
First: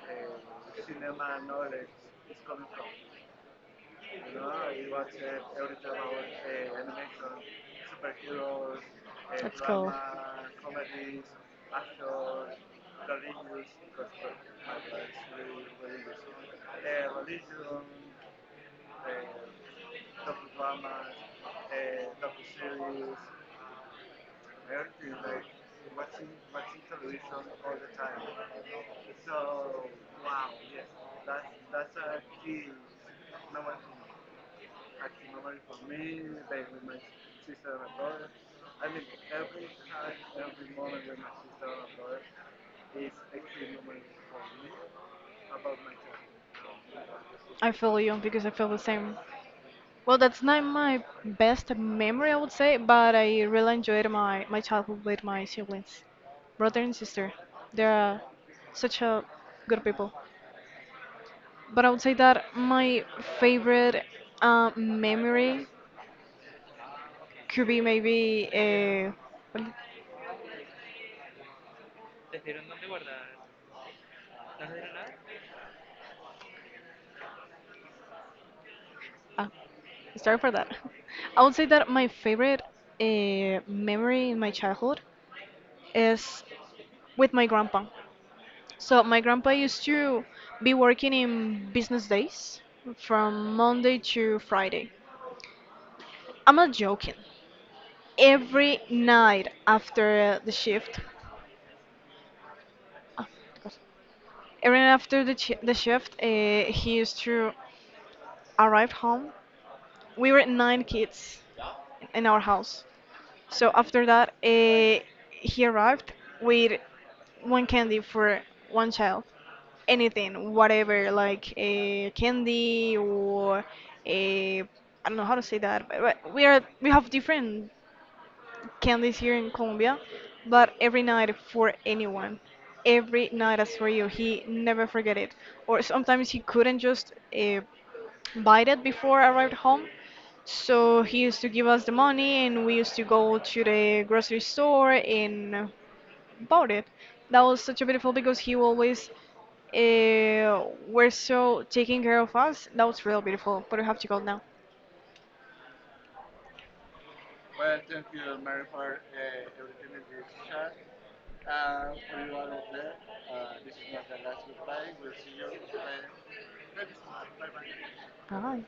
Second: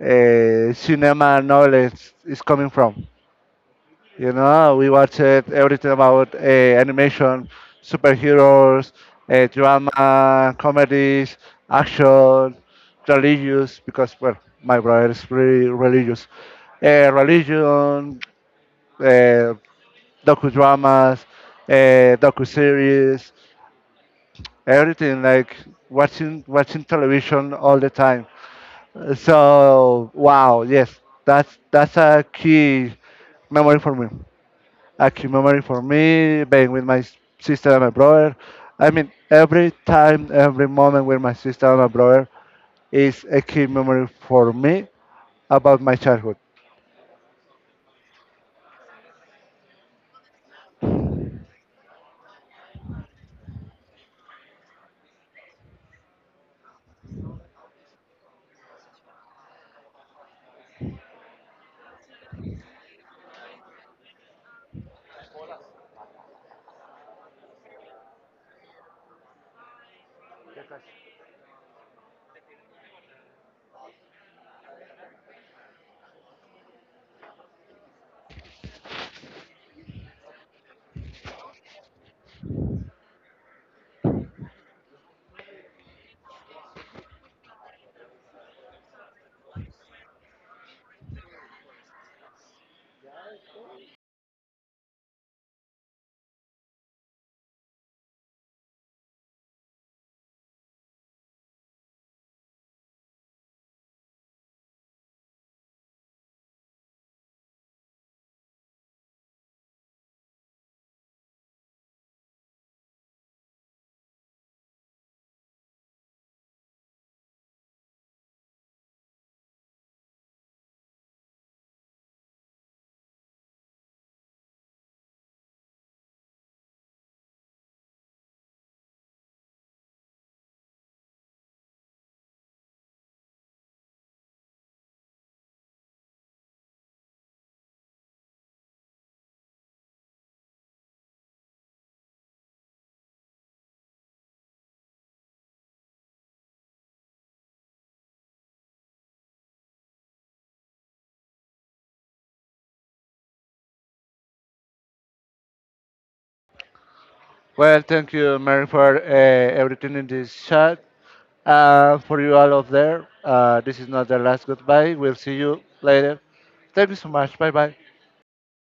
cinema knowledge is coming from. You know, we watch it, everything about animation, superheroes,
That's cool.
drama, comedies, action, religious. Because well, my brother is really religious. Religion, uh, docudramas, docu everything like watching television all the time. So wow, yes, that's a key memory for me. A key memory for me being with my sister and my brother. I mean, every time, every moment with my sister and my brother is a key memory for me about my childhood.
I feel you because I feel the same. Well, that's not my best memory, I would say, but I really enjoyed my childhood with my siblings, brother and sister. They are such a good people. But I would say that my favorite memory could be maybe uh, Uh, sorry for that. I would say that my favorite memory in my childhood is with my grandpa. So my grandpa used to be working in business days from Monday to Friday. I'm not joking. Every night after the shift, oh, God. Every night after the shift, he used to arrive home. We were nine kids in our house. So after that, he arrived with one candy for one child. Anything, whatever, like a candy or a I don't know how to say that, but we have different candies here in Colombia, but every night for anyone, every night as for you, he never forget it. Or sometimes he couldn't just uh, buy it before I arrived home. So he used to give us the money, and we used to go to the grocery store and bought it. That was such a beautiful because he always were so taking care of us. That was real beautiful. But I have to go now.
Well, thank you, Mary, for everything in this chat. For you all up there, this is not the last goodbye. We'll see you later. Thank you so much. Bye bye.
Bye.